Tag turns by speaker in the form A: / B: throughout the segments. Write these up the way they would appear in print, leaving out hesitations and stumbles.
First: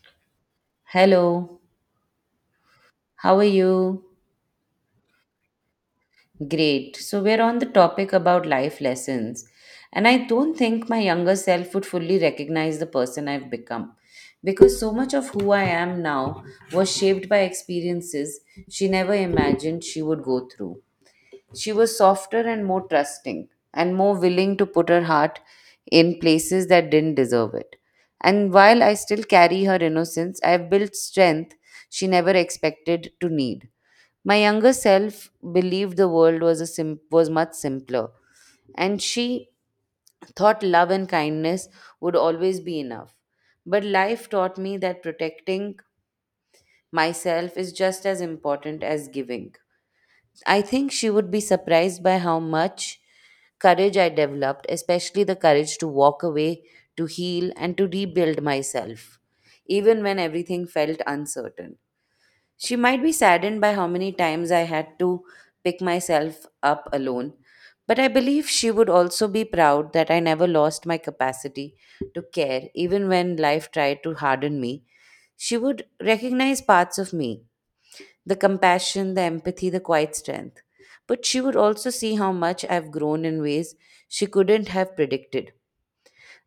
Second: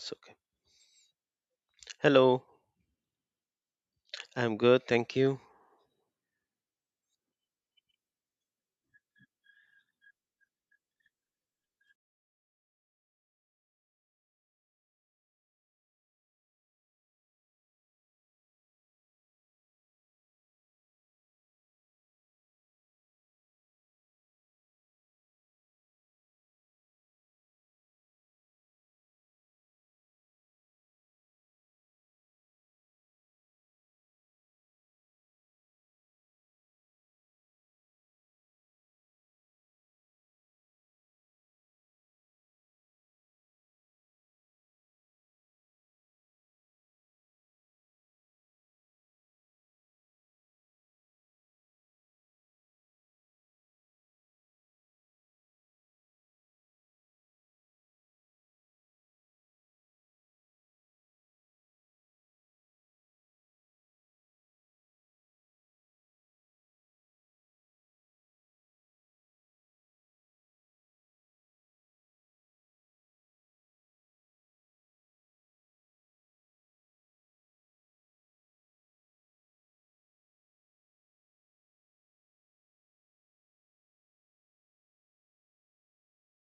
A: It's okay.
B: Hello,
A: Hello,
B: how are you?
A: I'm good, thank you.
B: Great. So, we're on the topic about life lessons, and I don't think my younger self would fully recognize the person I've become because so much of who I am now was shaped by experiences she never imagined she would go through. She was softer and more trusting and more willing to put her heart in places that didn't deserve it. And while I still carry her innocence, I've built strength she never expected to need. My younger self believed the world was was much simpler, and she thought love and kindness would always be enough. But life taught me that protecting myself is just as important as giving. I think she would be surprised by how much courage I developed, especially the courage to walk away, to heal, and to rebuild myself, even when everything felt uncertain. She might be saddened by how many times I had to pick myself up alone, but I believe she would also be proud that I never lost my capacity to care, even when life tried to harden me. She would recognize parts of me, the compassion, the empathy, the quiet strength. But she would also see how much I've grown in ways she couldn't have predicted.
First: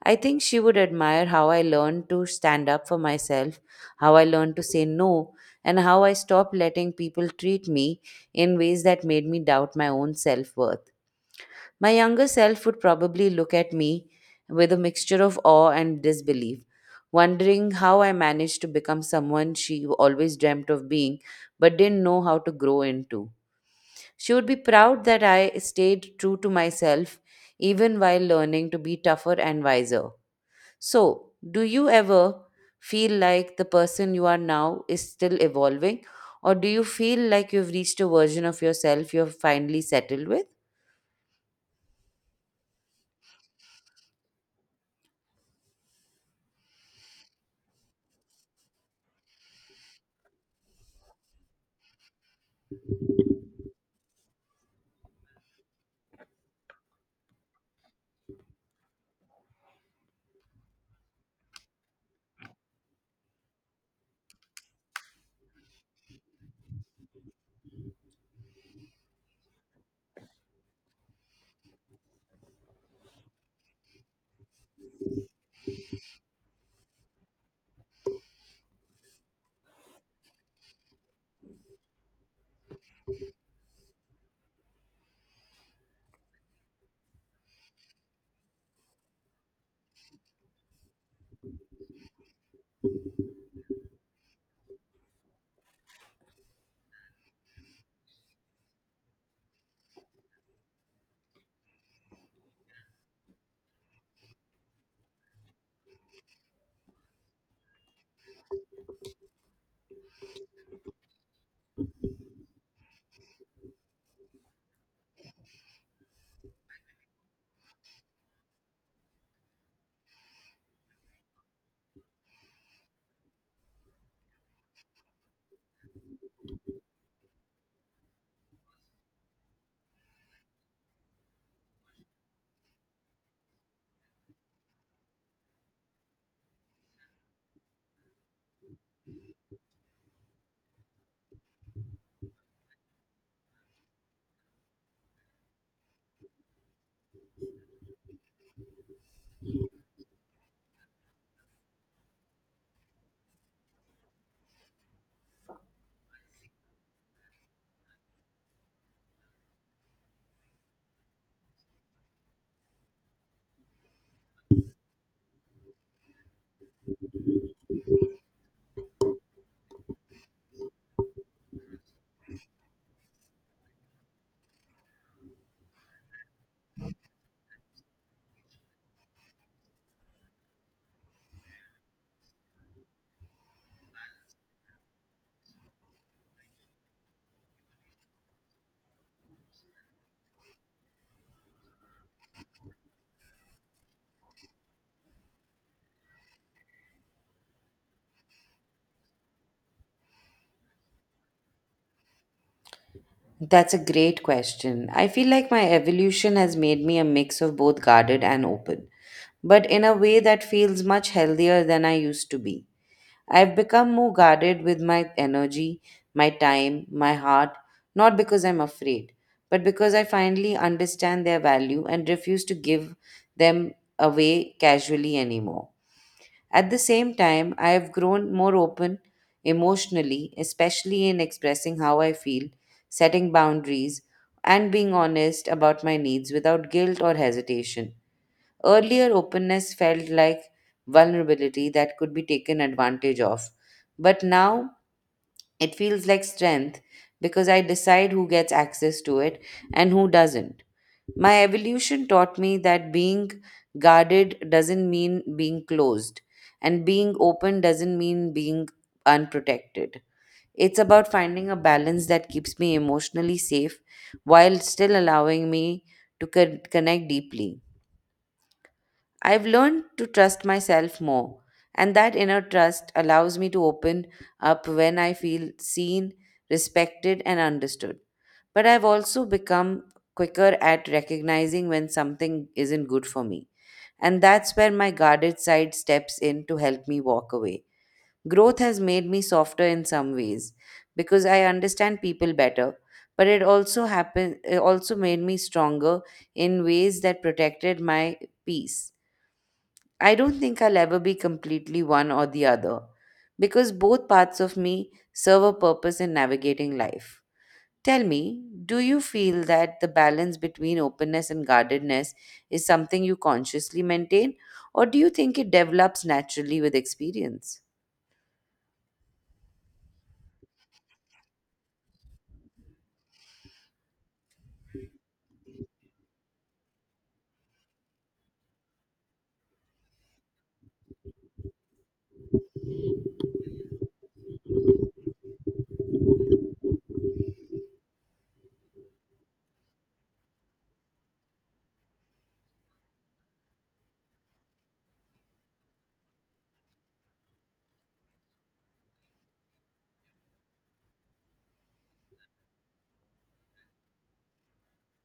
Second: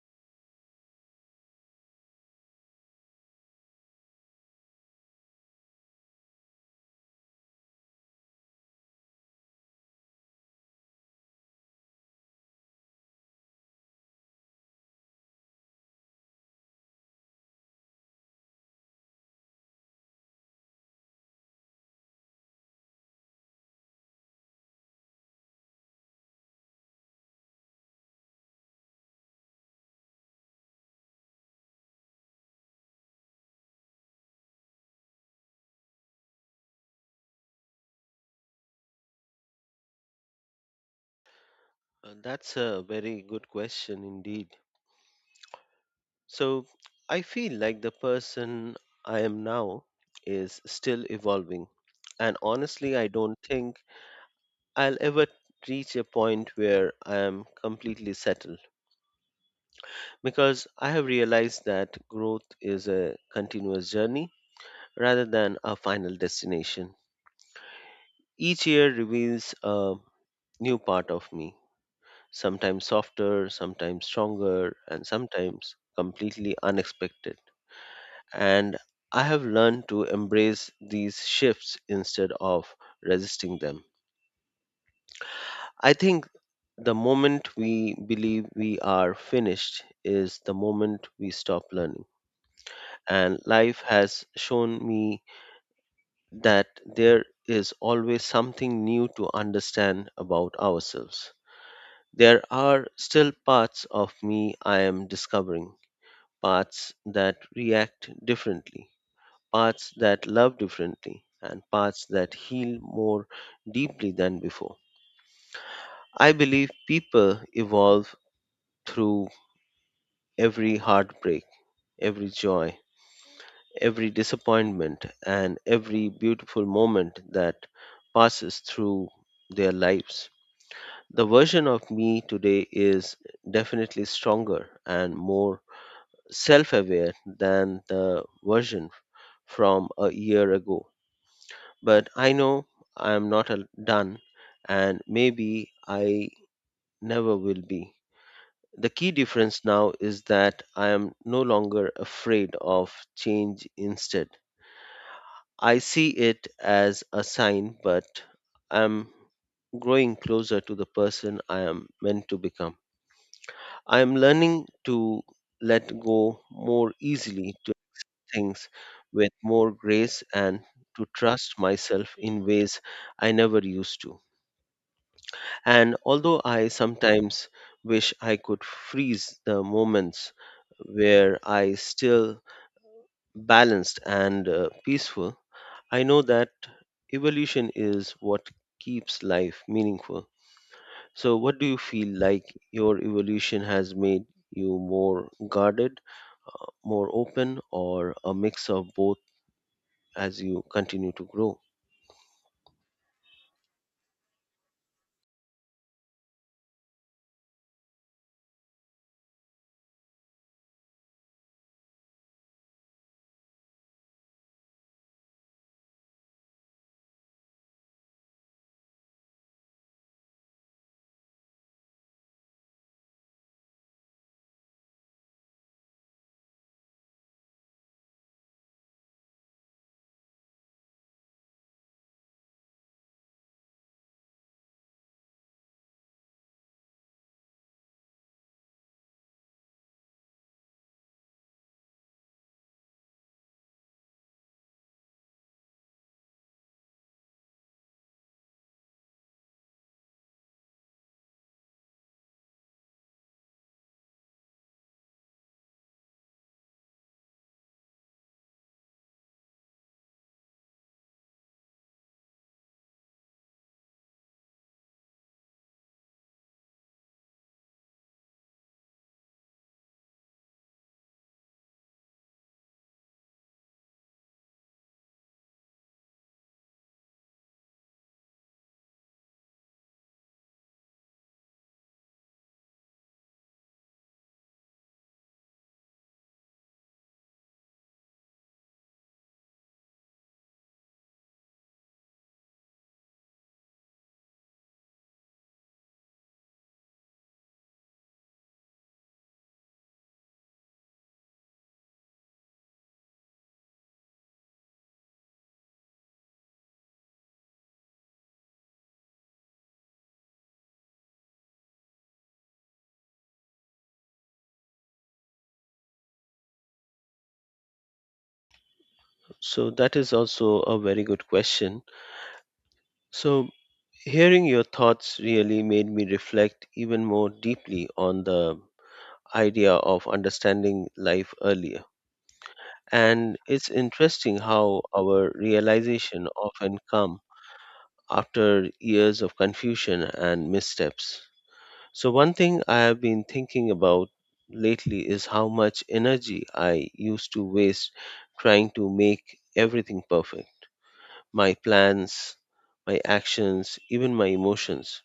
B: I think she would admire how I learned to stand up for myself, how I learned to say no, and how I stopped letting people treat me in ways that made me doubt my own self worth. My younger self would probably look at me with a mixture of awe and disbelief, wondering how I managed to become someone she always dreamt of being but didn't know how to grow into. She would be proud that I stayed true to myself even while learning to be tougher and wiser. So, do you ever feel like the person you are now is still evolving, or do you feel like you've reached a version of yourself you're finally settled with?
A: That's a very good question indeed. So, I feel like the person I am now is still evolving. And honestly, I don't think I'll ever reach a point where I am completely settled because I have realized that growth is a continuous journey rather than a final destination. Each year reveals a new part of me, sometimes softer, sometimes stronger, and sometimes completely unexpected. And I have learned to embrace these shifts instead of resisting them. I think the moment we believe we are finished is the moment we stop learning. And life has shown me that there is always something new to understand about ourselves. There are still parts of me I am discovering, parts that react differently, parts that love differently, and parts that heal more deeply than before. I believe people evolve through every heartbreak, every joy, every disappointment, and every beautiful moment that passes through their lives. The version of me today is definitely stronger and more self aware than the version from a year ago. But I know I am not done, and maybe I never will be. The key difference now is that I am no longer afraid of change. Instead, I see it as a sign, but I'm growing closer to the person I am meant to become. I am learning to let go more easily, to things with more grace, and to trust myself in ways I never used to. And although I sometimes wish I could freeze the moments where I still balanced and peaceful, I know that evolution is what keeps life meaningful. So, what do you feel like your evolution has made you, more guarded, more open, or a mix of both as you continue to grow?
B: That's a great question. I feel like my evolution has made me a mix of both guarded and open, but in a way that feels much healthier than I used to be. I've become more guarded with my energy, my time, my heart, not because I'm afraid, but because I finally understand their value and refuse to give them away casually anymore. At the same time, I have grown more open emotionally, especially in expressing how I feel, setting boundaries, and being honest about my needs without guilt or hesitation. Earlier openness felt like vulnerability that could be taken advantage of, but now it feels like strength because I decide who gets access to it and who doesn't. My evolution taught me that being guarded doesn't mean being closed, and being open doesn't mean being unprotected. It's about finding a balance that keeps me emotionally safe while still allowing me to connect deeply. I've learned to trust myself more, and that inner trust allows me to open up when I feel seen, respected, and understood. But I've also become quicker at recognizing when something isn't good for me. And that's where my guarded side steps in to help me walk away. Growth has made me softer in some ways because I understand people better, but it also made me stronger in ways that protected my peace. I don't think I'll ever be completely one or the other because both parts of me serve a purpose in navigating life. Tell me, do you feel that the balance between openness and guardedness is something you consciously maintain, or do you think it develops naturally with experience?
A: So, that is also a very good question. So, hearing your thoughts really made me reflect even more deeply on the idea of understanding life earlier. And it's interesting how our realization often come after years of confusion and missteps. So one thing I have been thinking about lately is how much energy I used to waste trying to make everything perfect. My plans, my actions, even my emotions,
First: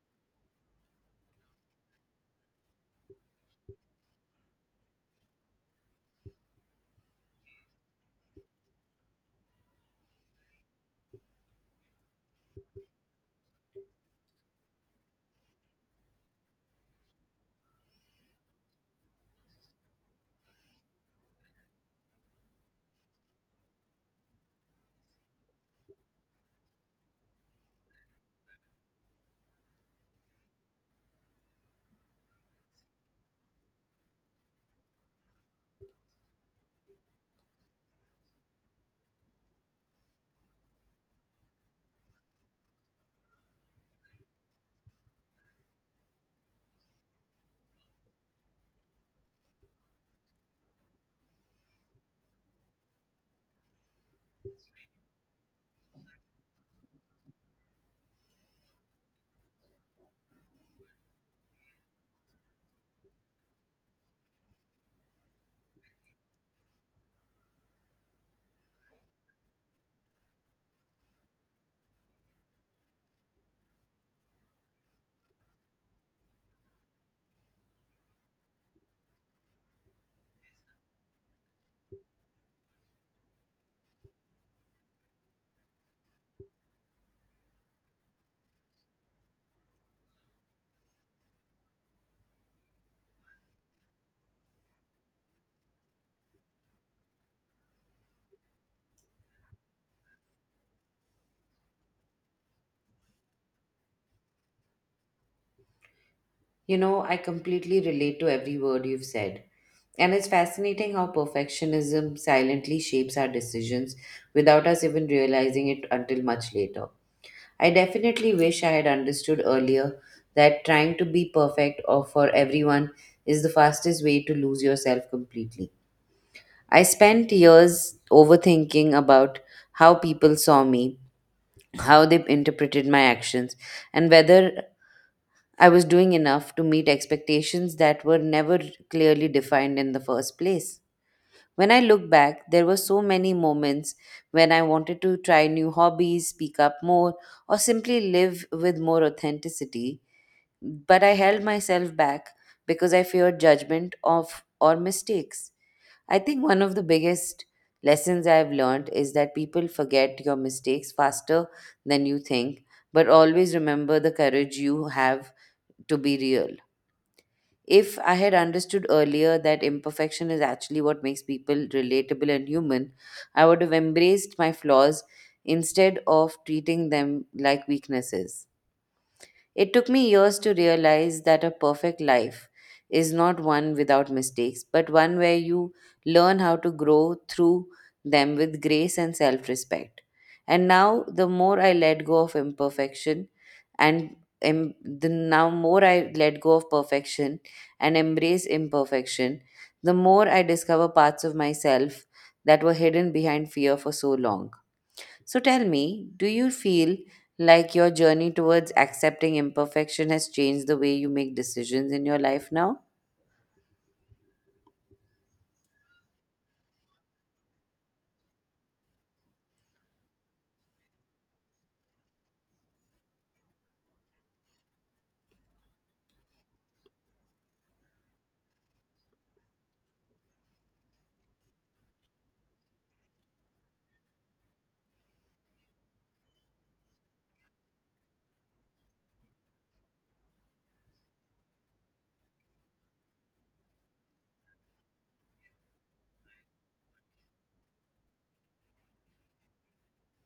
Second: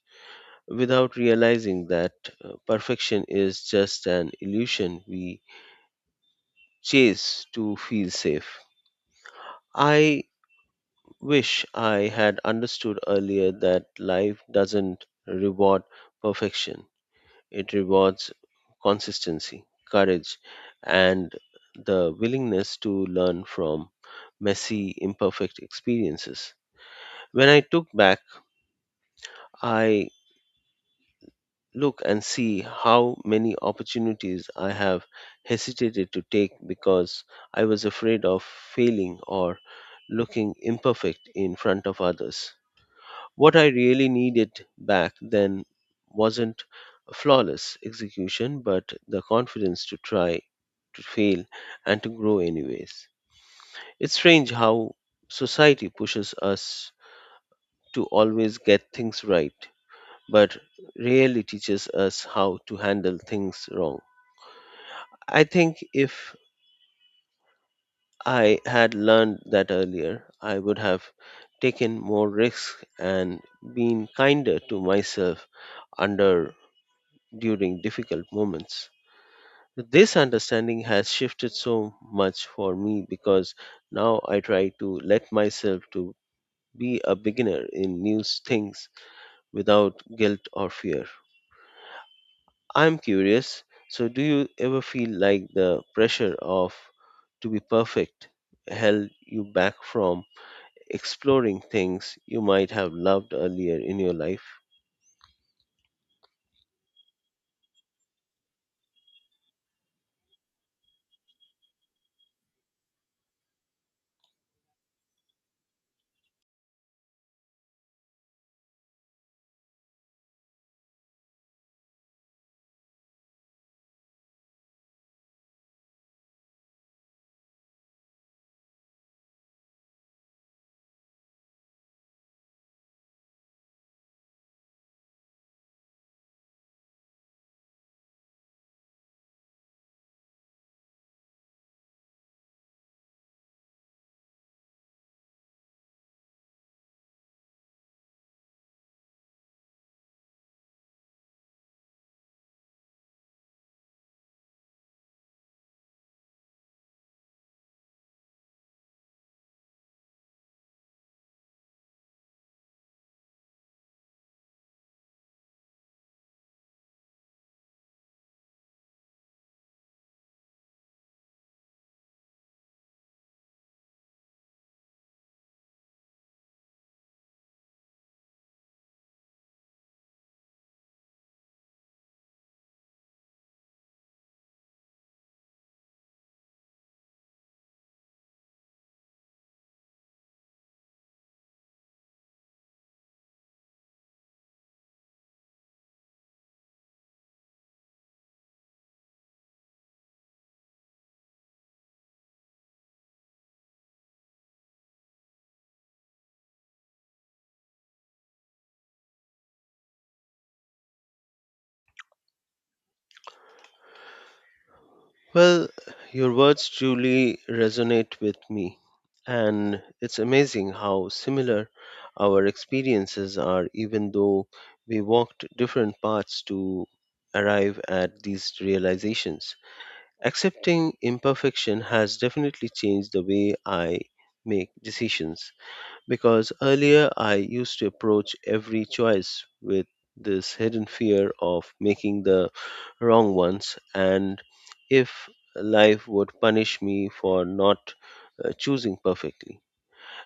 A: without realizing that perfection is just an illusion we chase to feel safe. I wish I had understood earlier that life doesn't reward perfection, it rewards consistency, courage, and the willingness to learn from messy, imperfect experiences. When I took back, I look and see how many opportunities I have hesitated to take because I was afraid of failing or looking imperfect in front of others. What I really needed back then wasn't flawless execution, but the confidence to try, to fail, and to grow anyways. It's strange how society pushes us to always get things right but rarely teaches us how to handle things wrong. I think if I had learned that earlier, I would have taken more risks and been kinder to myself under during difficult moments. This understanding has shifted so much for me because now I try to let myself to be a beginner in new things without guilt or fear. I'm curious. So, do you ever feel like the pressure of to be perfect held you back from exploring things you might have loved earlier in your life?
B: You know, I completely relate to every word you've said. And it's fascinating how perfectionism silently shapes our decisions without us even realizing it until much later. I definitely wish I had understood earlier that trying to be perfect or for everyone is the fastest way to lose yourself completely. I spent years overthinking about how people saw me, how they interpreted my actions, and whether I was doing enough to meet expectations that were never clearly defined in the first place. When I look back, there were so many moments when I wanted to try new hobbies, speak up more, or simply live with more authenticity, but I held myself back because I feared judgment of or mistakes. I think one of the biggest lessons I've learned is that people forget your mistakes faster than you think, but always remember the courage you have to be real. If I had understood earlier that imperfection is actually what makes people relatable and human, I would have embraced my flaws instead of treating them like weaknesses. It took me years to realize that a perfect life is not one without mistakes, but one where you learn how to grow through them with grace and self respect. And now, the more I let go of imperfection, and em- the now more I let go of perfection and embrace imperfection, the more I discover parts of myself that were hidden behind fear for so long. So tell me, do you feel like your journey towards accepting imperfection has changed the way you make decisions in your life now?
A: Well, your words truly resonate with me, and it's amazing how similar our experiences are, even though we walked different paths to arrive at these realizations. Accepting imperfection has definitely changed the way I make decisions because earlier I used to approach every choice with this hidden fear of making the wrong ones, and if life would punish me for not choosing perfectly.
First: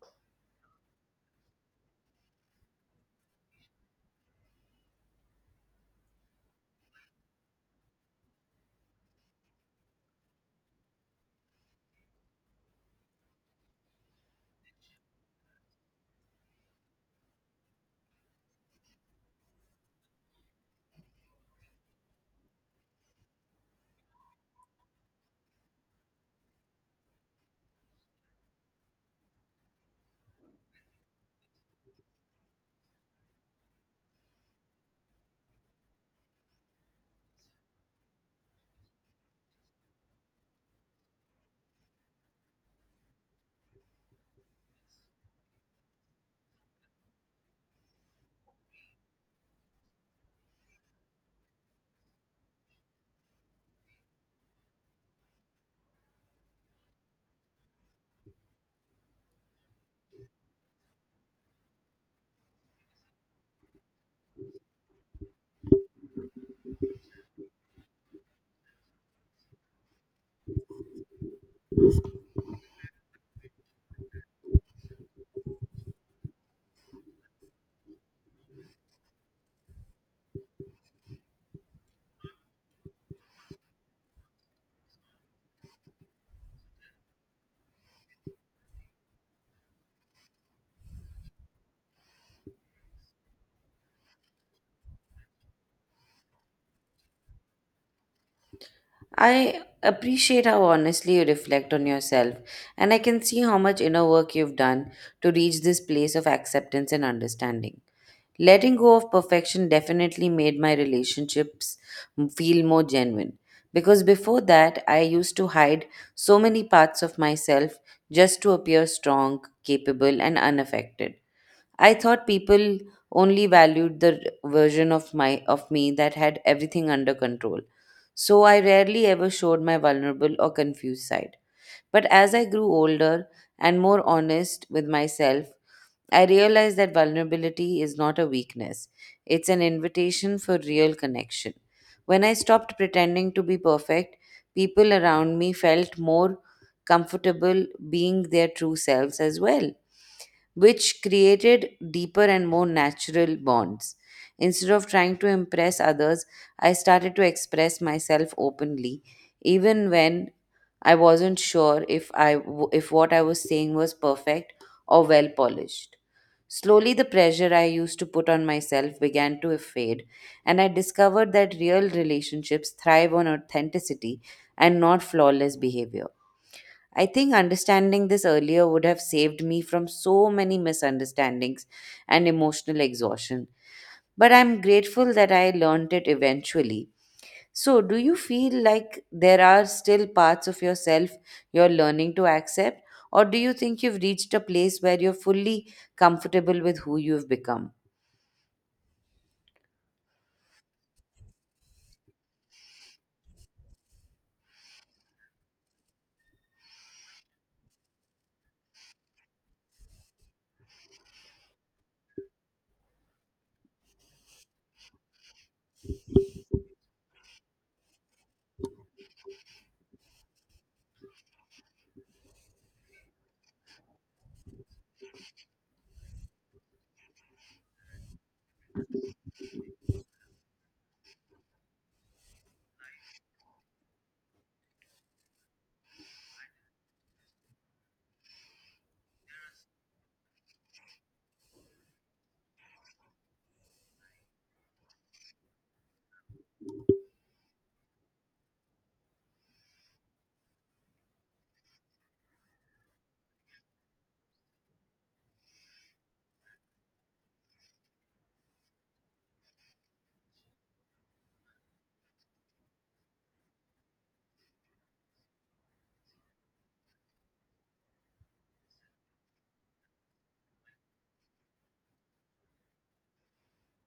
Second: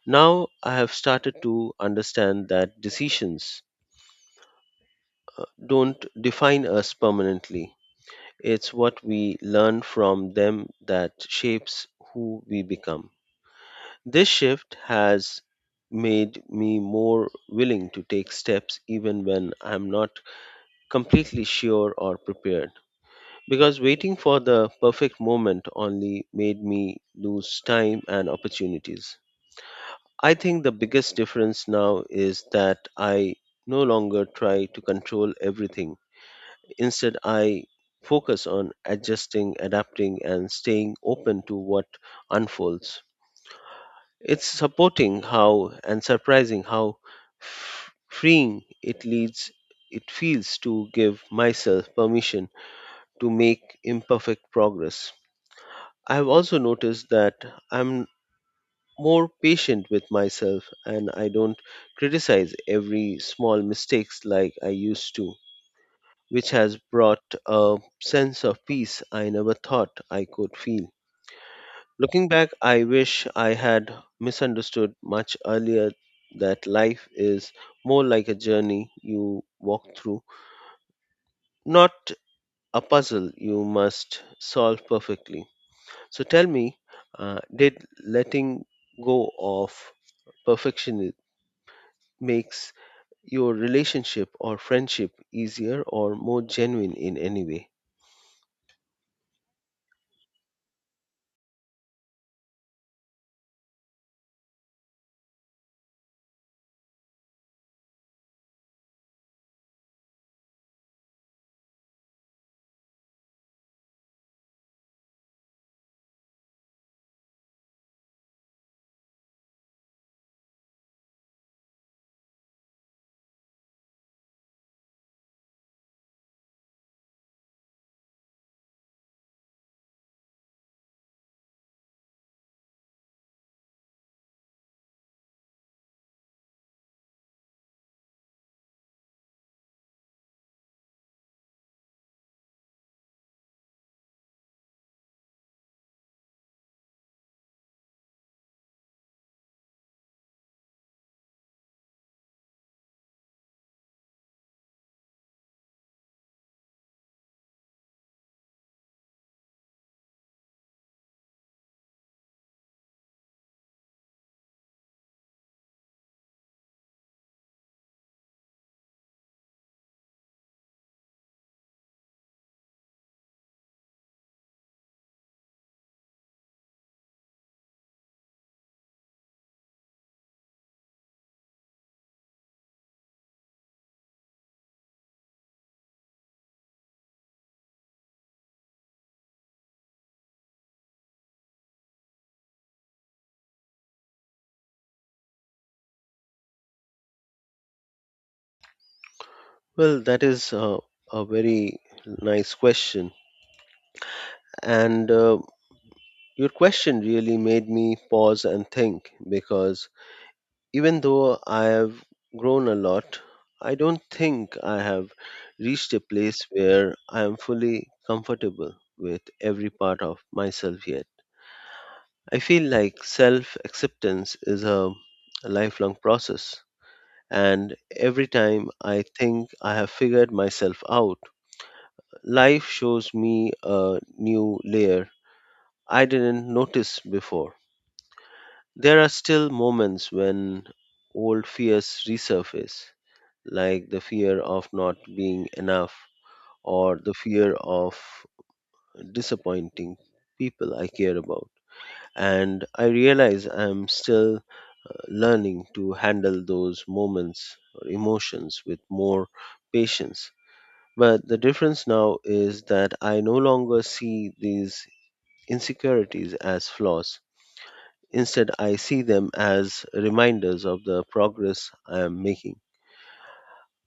A: Now I have started to understand that decisions don't define us permanently. It's what we learn from them that shapes who we become. This shift has made me more willing to take steps even when I'm not completely sure or prepared, because waiting for the perfect moment only made me lose time and opportunities. I think the biggest difference now is that I no longer try to control everything. Instead, I focus on adjusting, adapting, and staying open to what unfolds. It's supporting how and surprising how f- freeing it leads it feels to give myself permission to make imperfect progress. I have also noticed that I'm more patient with myself and I don't criticize every small mistakes like I used to, which has brought a sense of peace I never thought I could feel. Looking back, I wish I had misunderstood much earlier that life is more like a journey you walk through, not a puzzle you must solve perfectly. So tell me, did letting go of perfection makes your relationship or friendship easier or more genuine in any way?
B: I appreciate how honestly you reflect on yourself, and I can see how much inner work you've done to reach this place of acceptance and understanding. Letting go of perfection definitely made my relationships feel more genuine because before that, I used to hide so many parts of myself just to appear strong, capable, and unaffected. I thought people only valued the r- version of my of me that had everything under control. So I rarely ever showed my vulnerable or confused side. But as I grew older and more honest with myself, I realized that vulnerability is not a weakness, it's an invitation for real connection. When I stopped pretending to be perfect, people around me felt more comfortable being their true selves as well, which created deeper and more natural bonds. Instead of trying to impress others, I started to express myself openly, even when I wasn't sure if I w- if what I was saying was perfect or well polished. Slowly, the pressure I used to put on myself began to fade, and I discovered that real relationships thrive on authenticity and not flawless behavior. I think understanding this earlier would have saved me from so many misunderstandings and emotional exhaustion. But I'm grateful that I learned it eventually. So, do you feel like there are still parts of yourself you're learning to accept, or do you think you've reached a place where you're fully comfortable with who you've become?
A: Well, that is a very nice question. And your question really made me pause and think because even though I have grown a lot, I don't think I have reached a place where I am fully comfortable with every part of myself yet. I feel like self acceptance is a lifelong process, and every time I think I have figured myself out, life shows me a new layer I didn't notice before. There are still moments when old fears resurface, like the fear of not being enough or the fear of disappointing people I care about. And I realize I'm still learning to handle those moments or emotions with more patience. But the difference now is that I no longer see these insecurities as flaws. Instead, I see them as reminders of the progress I am making.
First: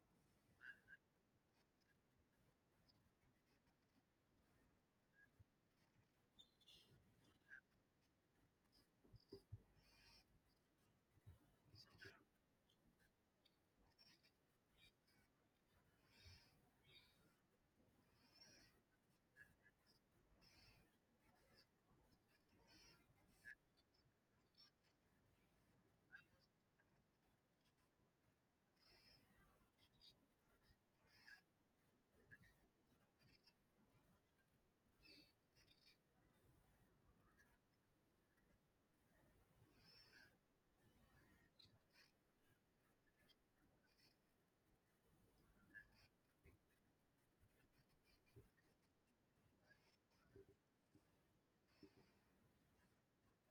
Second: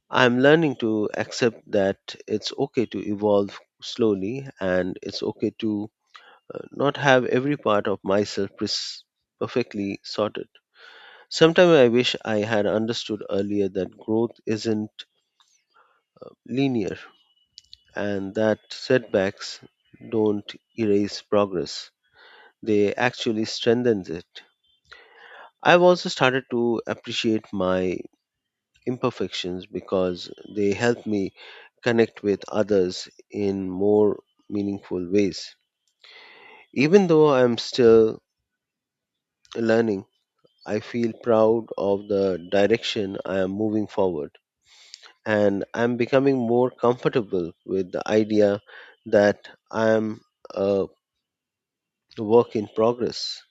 A: I'm learning to accept that it's okay to evolve slowly and it's okay to not have every part of myself perfectly sorted. Sometimes I wish I had understood earlier that growth isn't linear and that setbacks don't erase progress, they actually strengthen it. I've also started to appreciate my imperfections because they help me connect with others in more meaningful ways. Even though I am still learning, I feel proud of the direction I am moving forward, and I'm becoming more comfortable with the idea that I am a work in progress.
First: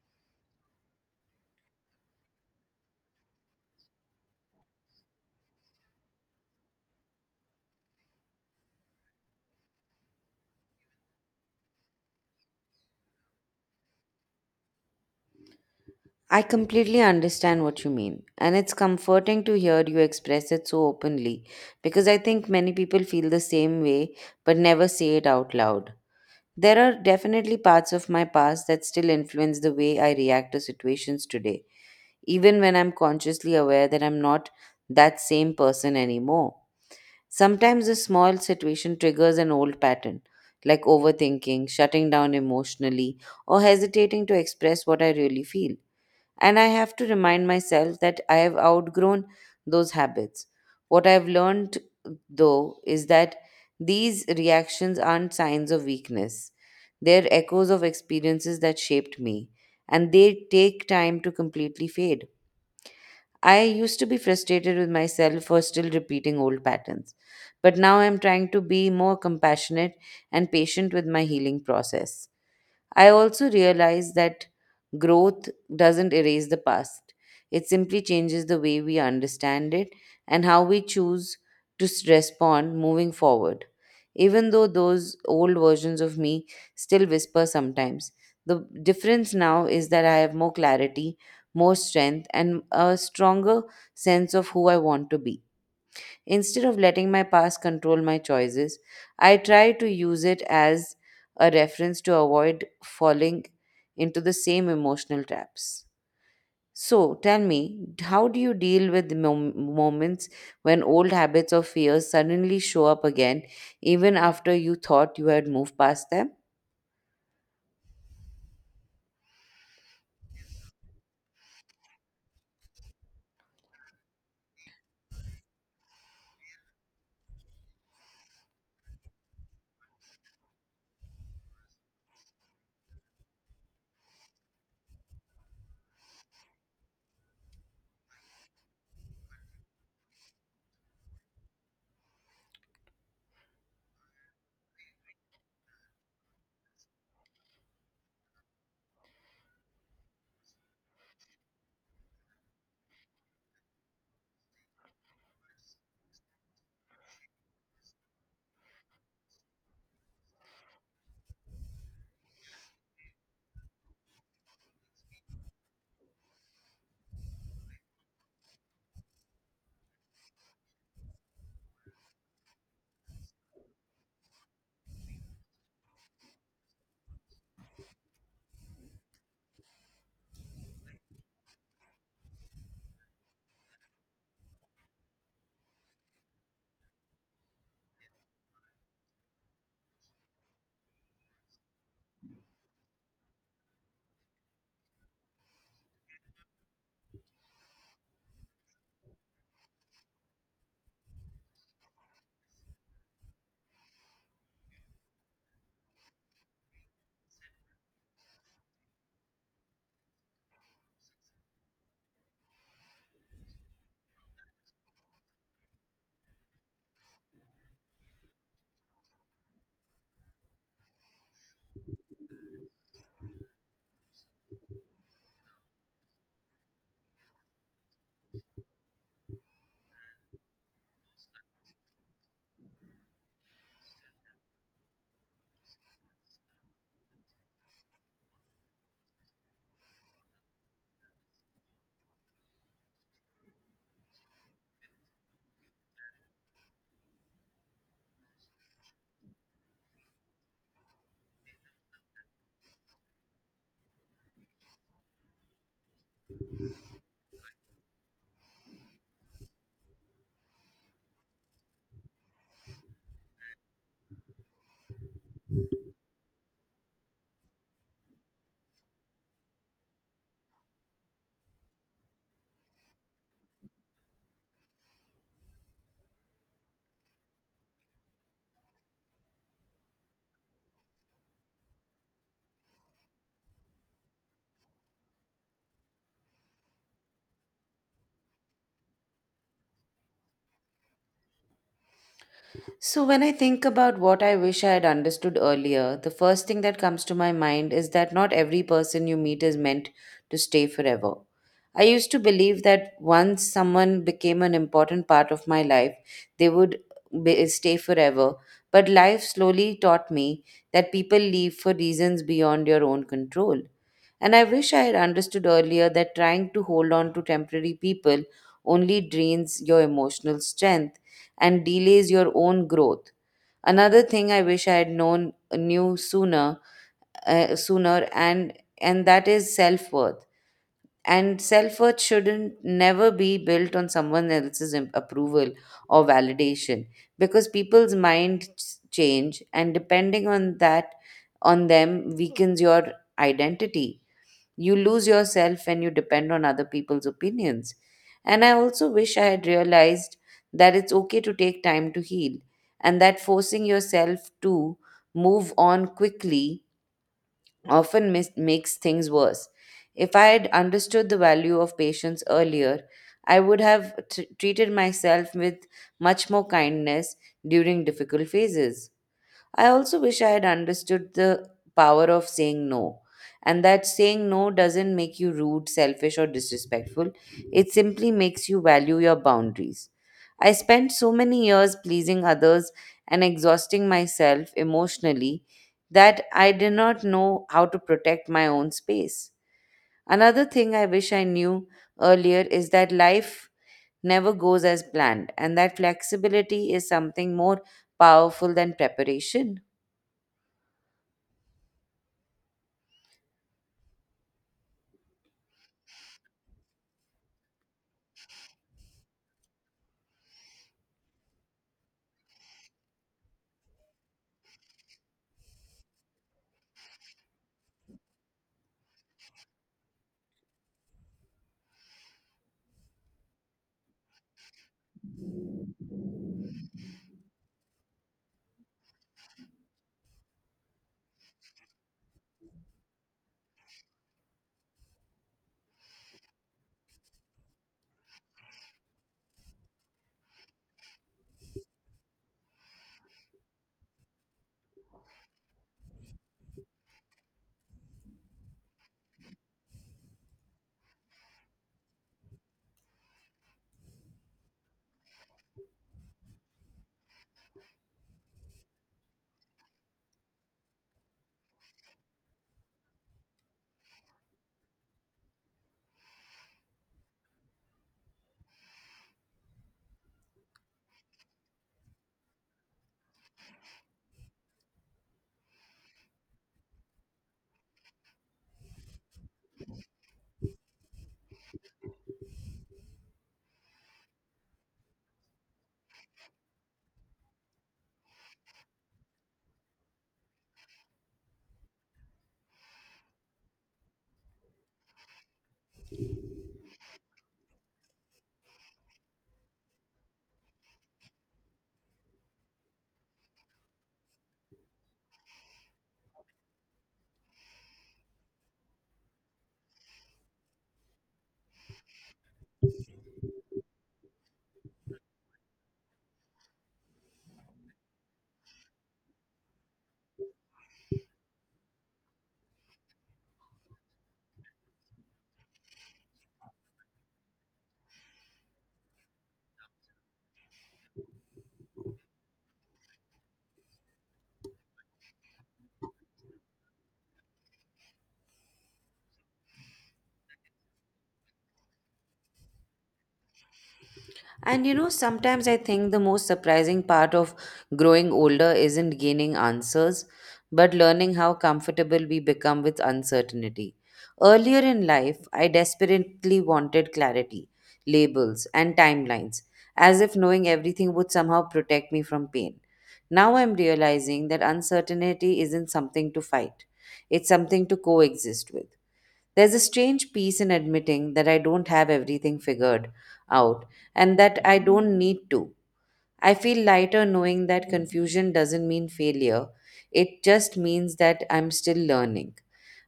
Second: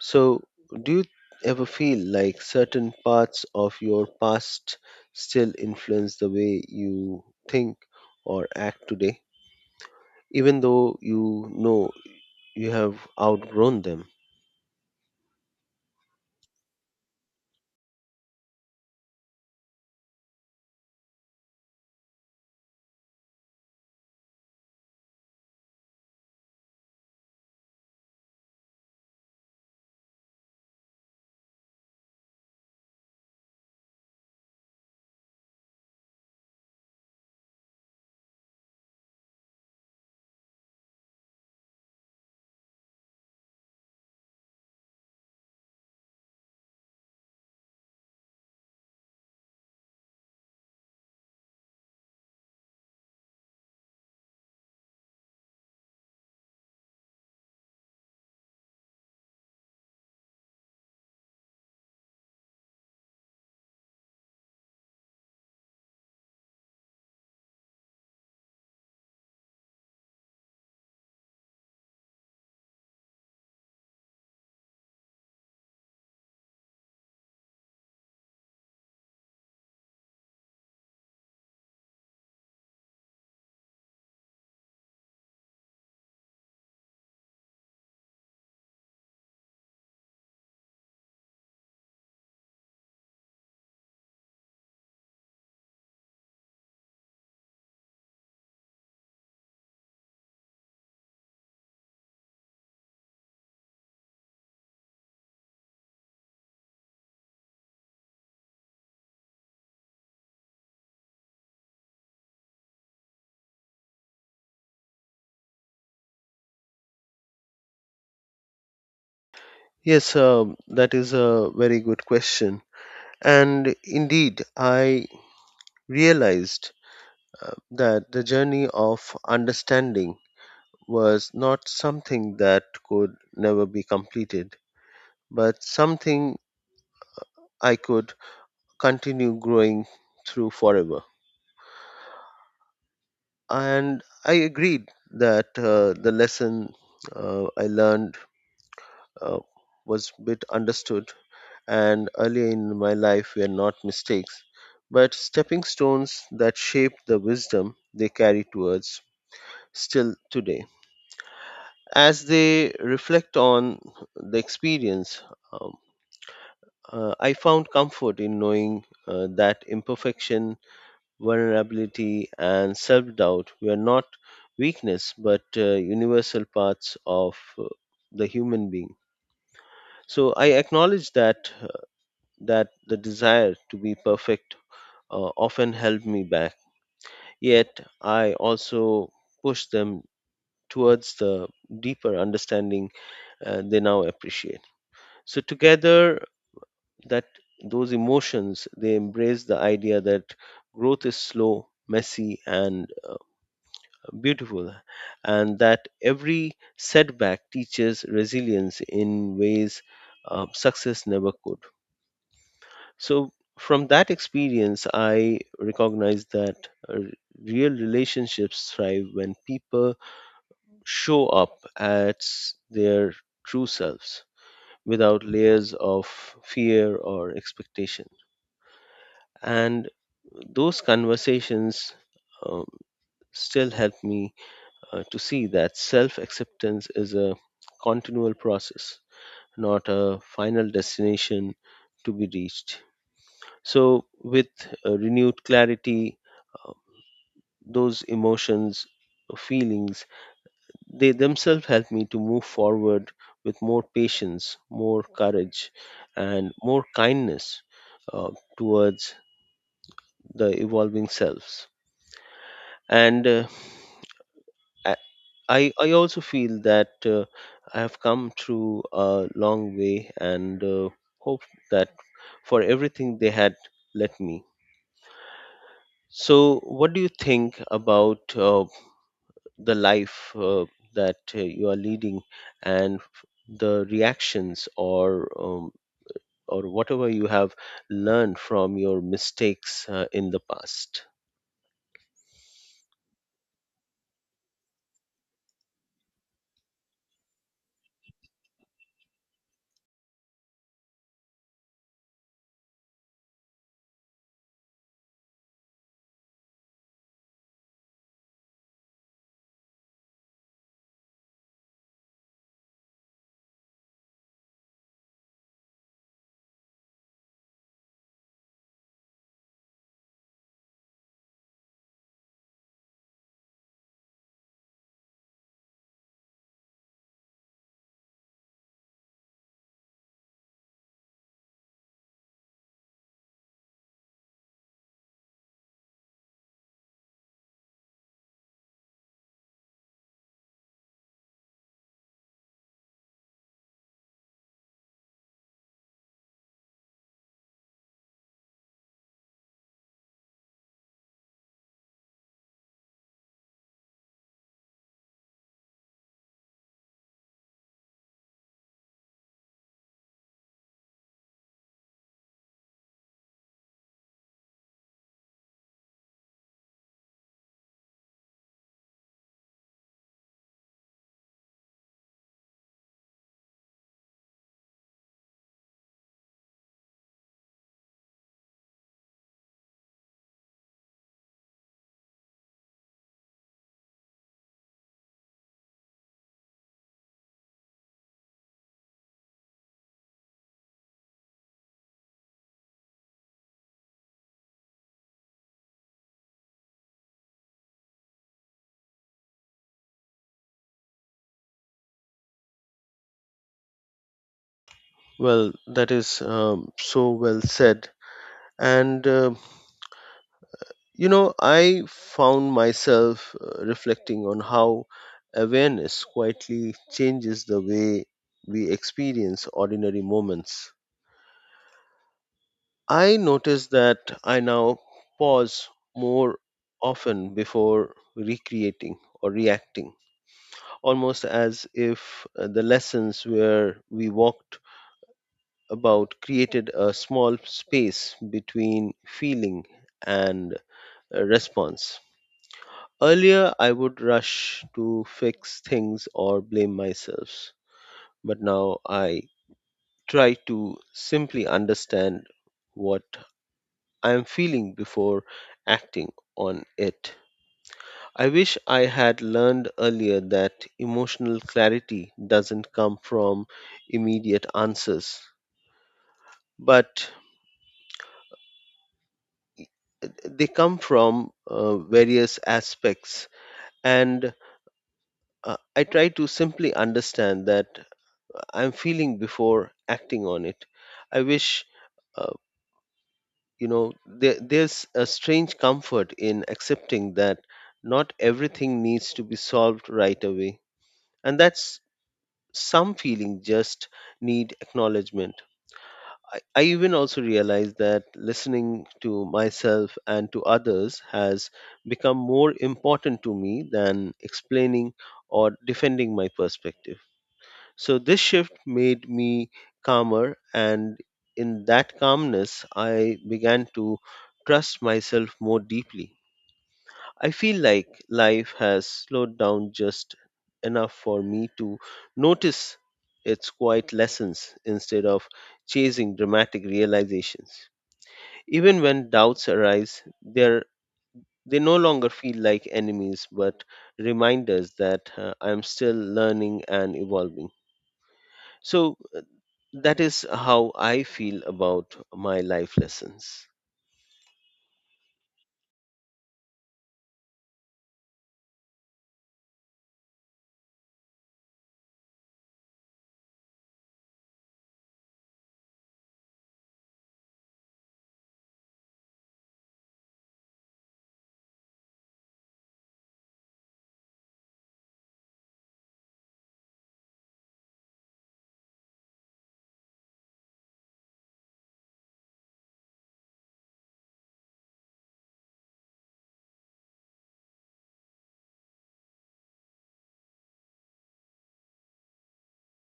A: So, do you ever feel like certain parts of your past still influence the way you think or act today, even though you know you have outgrown them?
B: I completely understand what you mean, and it's comforting to hear you express it so openly because I think many people feel the same way but never say it out loud. There are definitely parts of my past that still influence the way I react to situations today, even when I'm consciously aware that I'm not that same person anymore. Sometimes a small situation triggers an old pattern, like overthinking, shutting down emotionally, or hesitating to express what I really feel. And I have to remind myself that I have outgrown those habits. What I've learned, though, is that these reactions aren't signs of weakness. They're echoes of experiences that shaped me, and they take time to completely fade. I used to be frustrated with myself for still repeating old patterns, but now I'm trying to be more compassionate and patient with my healing process. I also realize that growth doesn't erase the past, it simply changes the way we understand it and how we choose to respond moving forward. Even though those old versions of me still whisper sometimes, the difference now is that I have more clarity, more strength, and a stronger sense of who I want to be. Instead of letting my past control my choices, I try to use it as a reference to avoid falling into the same emotional traps. So, tell me, how do you deal with the moments when old habits or fears suddenly show up again, even after you thought you had moved past them?
A: Yes, that is a very good question. And indeed, I realized that the journey of understanding was not something that could never be completed, but something I could continue growing through forever. And I agreed that the lesson I learned uh, was bit understood, and earlier in my life were not mistakes, but stepping stones that shape the wisdom they carry towards still today. As they reflect on the experience, um, I found comfort in knowing that imperfection, vulnerability, and self doubt were not weakness but universal parts of the human being. So I acknowledge that that the desire to be perfect often held me back. Yet I also push them towards the deeper understanding they now appreciate. So together, that those emotions they embrace the idea that growth is slow, messy, and beautiful, and that every setback teaches resilience in ways success never could. So, from that experience, I recognize that uh, real relationships thrive when people show up as their true selves without layers of fear or expectation. And those conversations um, still help me to see that self acceptance is a continual process, not a final destination to be reached. So, with renewed clarity, those emotions, feelings, they themselves help me to move forward with more patience, more courage, and more kindness uh, towards the evolving selves. And I also feel that I have come through a long way and hope that for everything they had let me. So, what do you think about the life that you are leading and the reactions or whatever you have learned from your mistakes in the past?
B: So, when I think about what I wish I had understood earlier, the first thing that comes to my mind is that not every person you meet is meant to stay forever. I used to believe that once someone became an important part of my life, they would stay forever. But life slowly taught me that people leave for reasons beyond your own control. And I wish I had understood earlier that trying to hold on to temporary people only drains your emotional strength and delays your own growth. Another thing I wish I had known knew sooner, uh, sooner and and that is self-worth. And self-worth shouldn't never be built on someone else's approval or validation, because people's minds change, and depending on that on them weakens your identity. You lose yourself when you depend on other people's opinions. And I also wish I had realized that it's okay to take time to heal, and that forcing yourself to move on quickly often makes things worse. If I had understood the value of patience earlier, I would have treated myself with much more kindness during difficult phases. I also wish I had understood the power of saying no, and that saying no doesn't make you rude, selfish, or disrespectful. It simply makes you value your boundaries. I spent so many years pleasing others and exhausting myself emotionally that I did not know how to protect my own space. Another thing I wish I knew earlier is that life never goes as planned, and that flexibility is something more powerful than preparation.
A: Well, that is so well said. And you know, I found myself reflecting on how awareness quietly changes the way we experience ordinary moments. I noticed that I now pause more often before recreating or reacting, almost as if the lessons where we walked about created a small space between feeling and response. Earlier, I would rush to fix things or blame myself, but now I try to simply understand what I am feeling before acting on it. I wish I had learned earlier that emotional clarity doesn't come from immediate answers, but they come from various aspects. And I try to simply understand that I'm feeling before acting on it. I wish, uh, you know, there's a strange comfort in accepting that not everything needs to be solved right away. And that's some feeling just need acknowledgement. I even also realize that listening to myself and to others has become more important to me than explaining or defending my perspective. So this shift made me calmer, and in that calmness, I began to trust myself more deeply. I feel like life has slowed down just enough for me to notice its quiet lessons instead of chasing dramatic realizations. Even when doubts arise, they no longer feel like enemies but reminders that I'm still learning and evolving. So, that is how I feel about my life lessons.
B: And you know, sometimes I think the most surprising part of growing older isn't gaining answers, but learning how comfortable we become with uncertainty. Earlier in life, I desperately wanted clarity, labels, and timelines, as if knowing everything would somehow protect me from pain. Now I'm realizing that uncertainty isn't something to fight, it's something to coexist with. There's a strange peace in admitting that I don't have everything figured out and that I don't need to. I feel lighter knowing that confusion doesn't mean failure, it just means that I'm still learning.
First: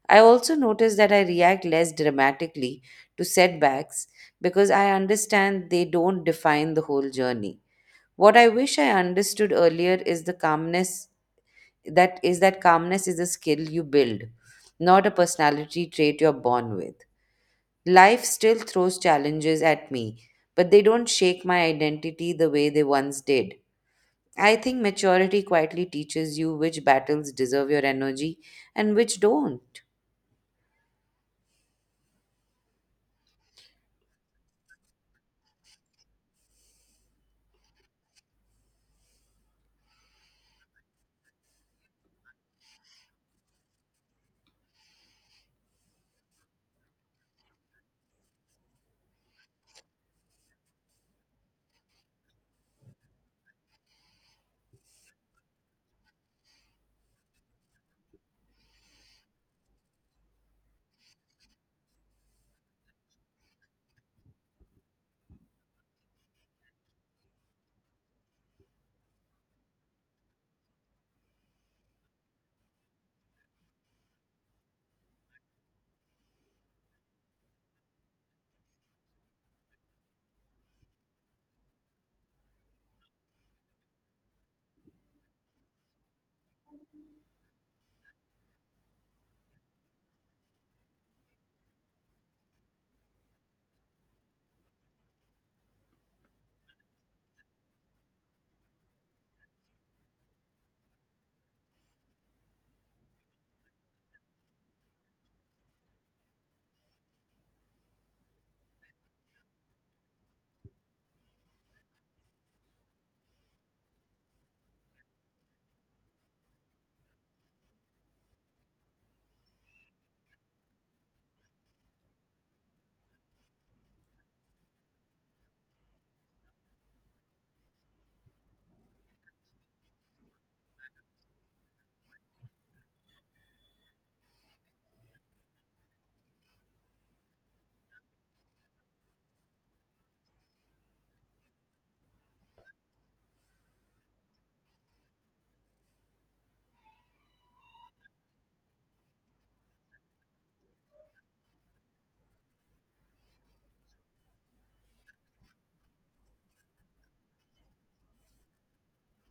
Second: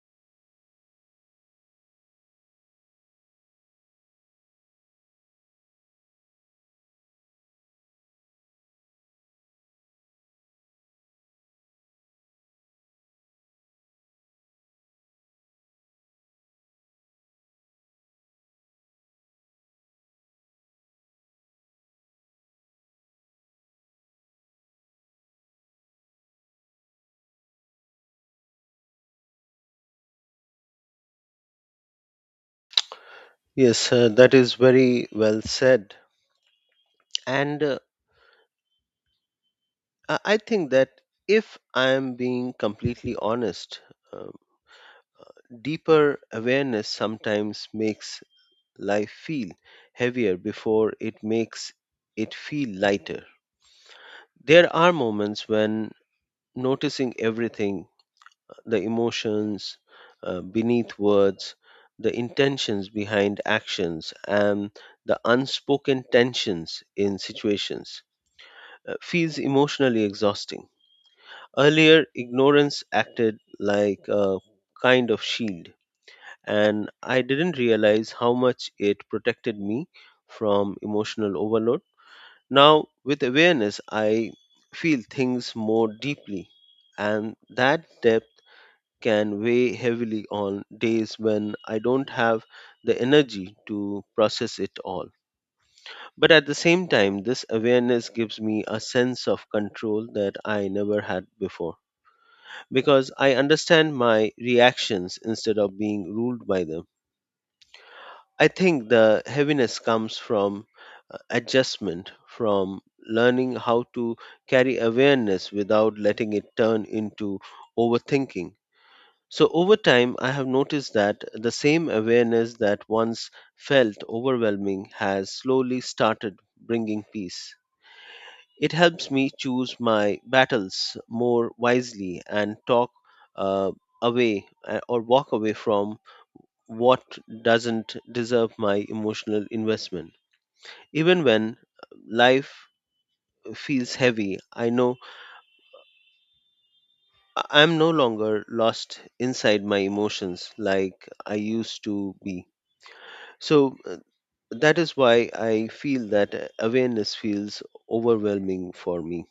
B: I also notice that I react less dramatically to setbacks because I understand they don't define the whole journey. What I wish I understood earlier is the calmness that is that calmness is a skill you build, not a personality trait you're born with. Life still throws challenges at me, but they don't shake my identity the way they once did. I think maturity quietly teaches you which battles deserve your energy and which don't.
A: Yes, that is very well said. And I think that if I am being completely honest, uh, deeper awareness sometimes makes life feel heavier before it makes it feel lighter. There are moments when noticing everything, the emotions beneath words, the intentions behind actions, and the unspoken tensions in situations feels emotionally exhausting. Earlier, ignorance acted like a kind of shield, and I didn't realize how much it protected me from emotional overload. Now, with awareness, I feel things more deeply, and that depth can weigh heavily on days when I don't have the energy to process it all. But at the same time, this awareness gives me a sense of control that I never had before because I understand my reactions instead of being ruled by them. I think the heaviness comes from adjustment, from learning how to carry awareness without letting it turn into overthinking. So, over time, I have noticed that the same awareness that once felt overwhelming has slowly started bringing peace. It helps me choose my battles more wisely and talk uh, away or walk away from what doesn't deserve my emotional investment. Even when life feels heavy, I know I'm no longer lost inside my emotions like I used to be. So, that is why I feel that awareness feels overwhelming for me.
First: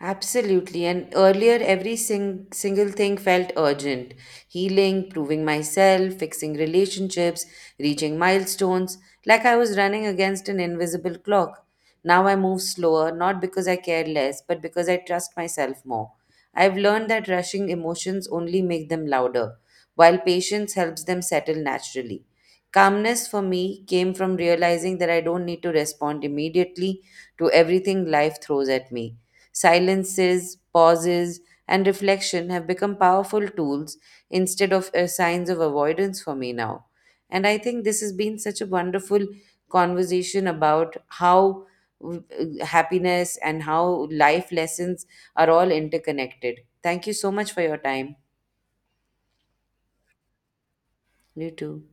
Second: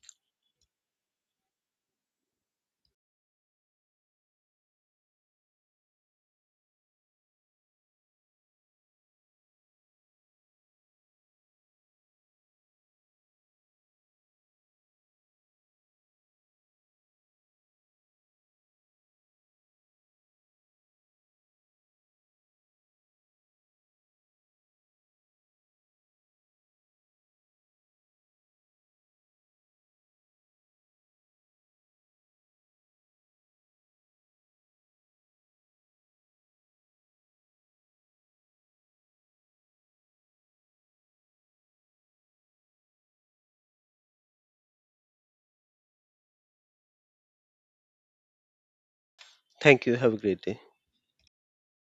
B: Absolutely. And earlier, single thing felt urgent, healing, proving myself, fixing relationships, reaching milestones, like I was running against an invisible clock. Now I move slower, not because I care less, but because I trust myself more. I've learned that rushing emotions only make them louder, while patience helps them settle naturally. Calmness for me came from realizing that I don't need to respond immediately to everything life throws at me. Silences, pauses, and reflection have become powerful tools instead of signs of avoidance for me now. And I think this has been such a wonderful conversation about how happiness and how life lessons are all interconnected. Thank you so much for your time.
A: Thank you. Have a great day.
B: You too.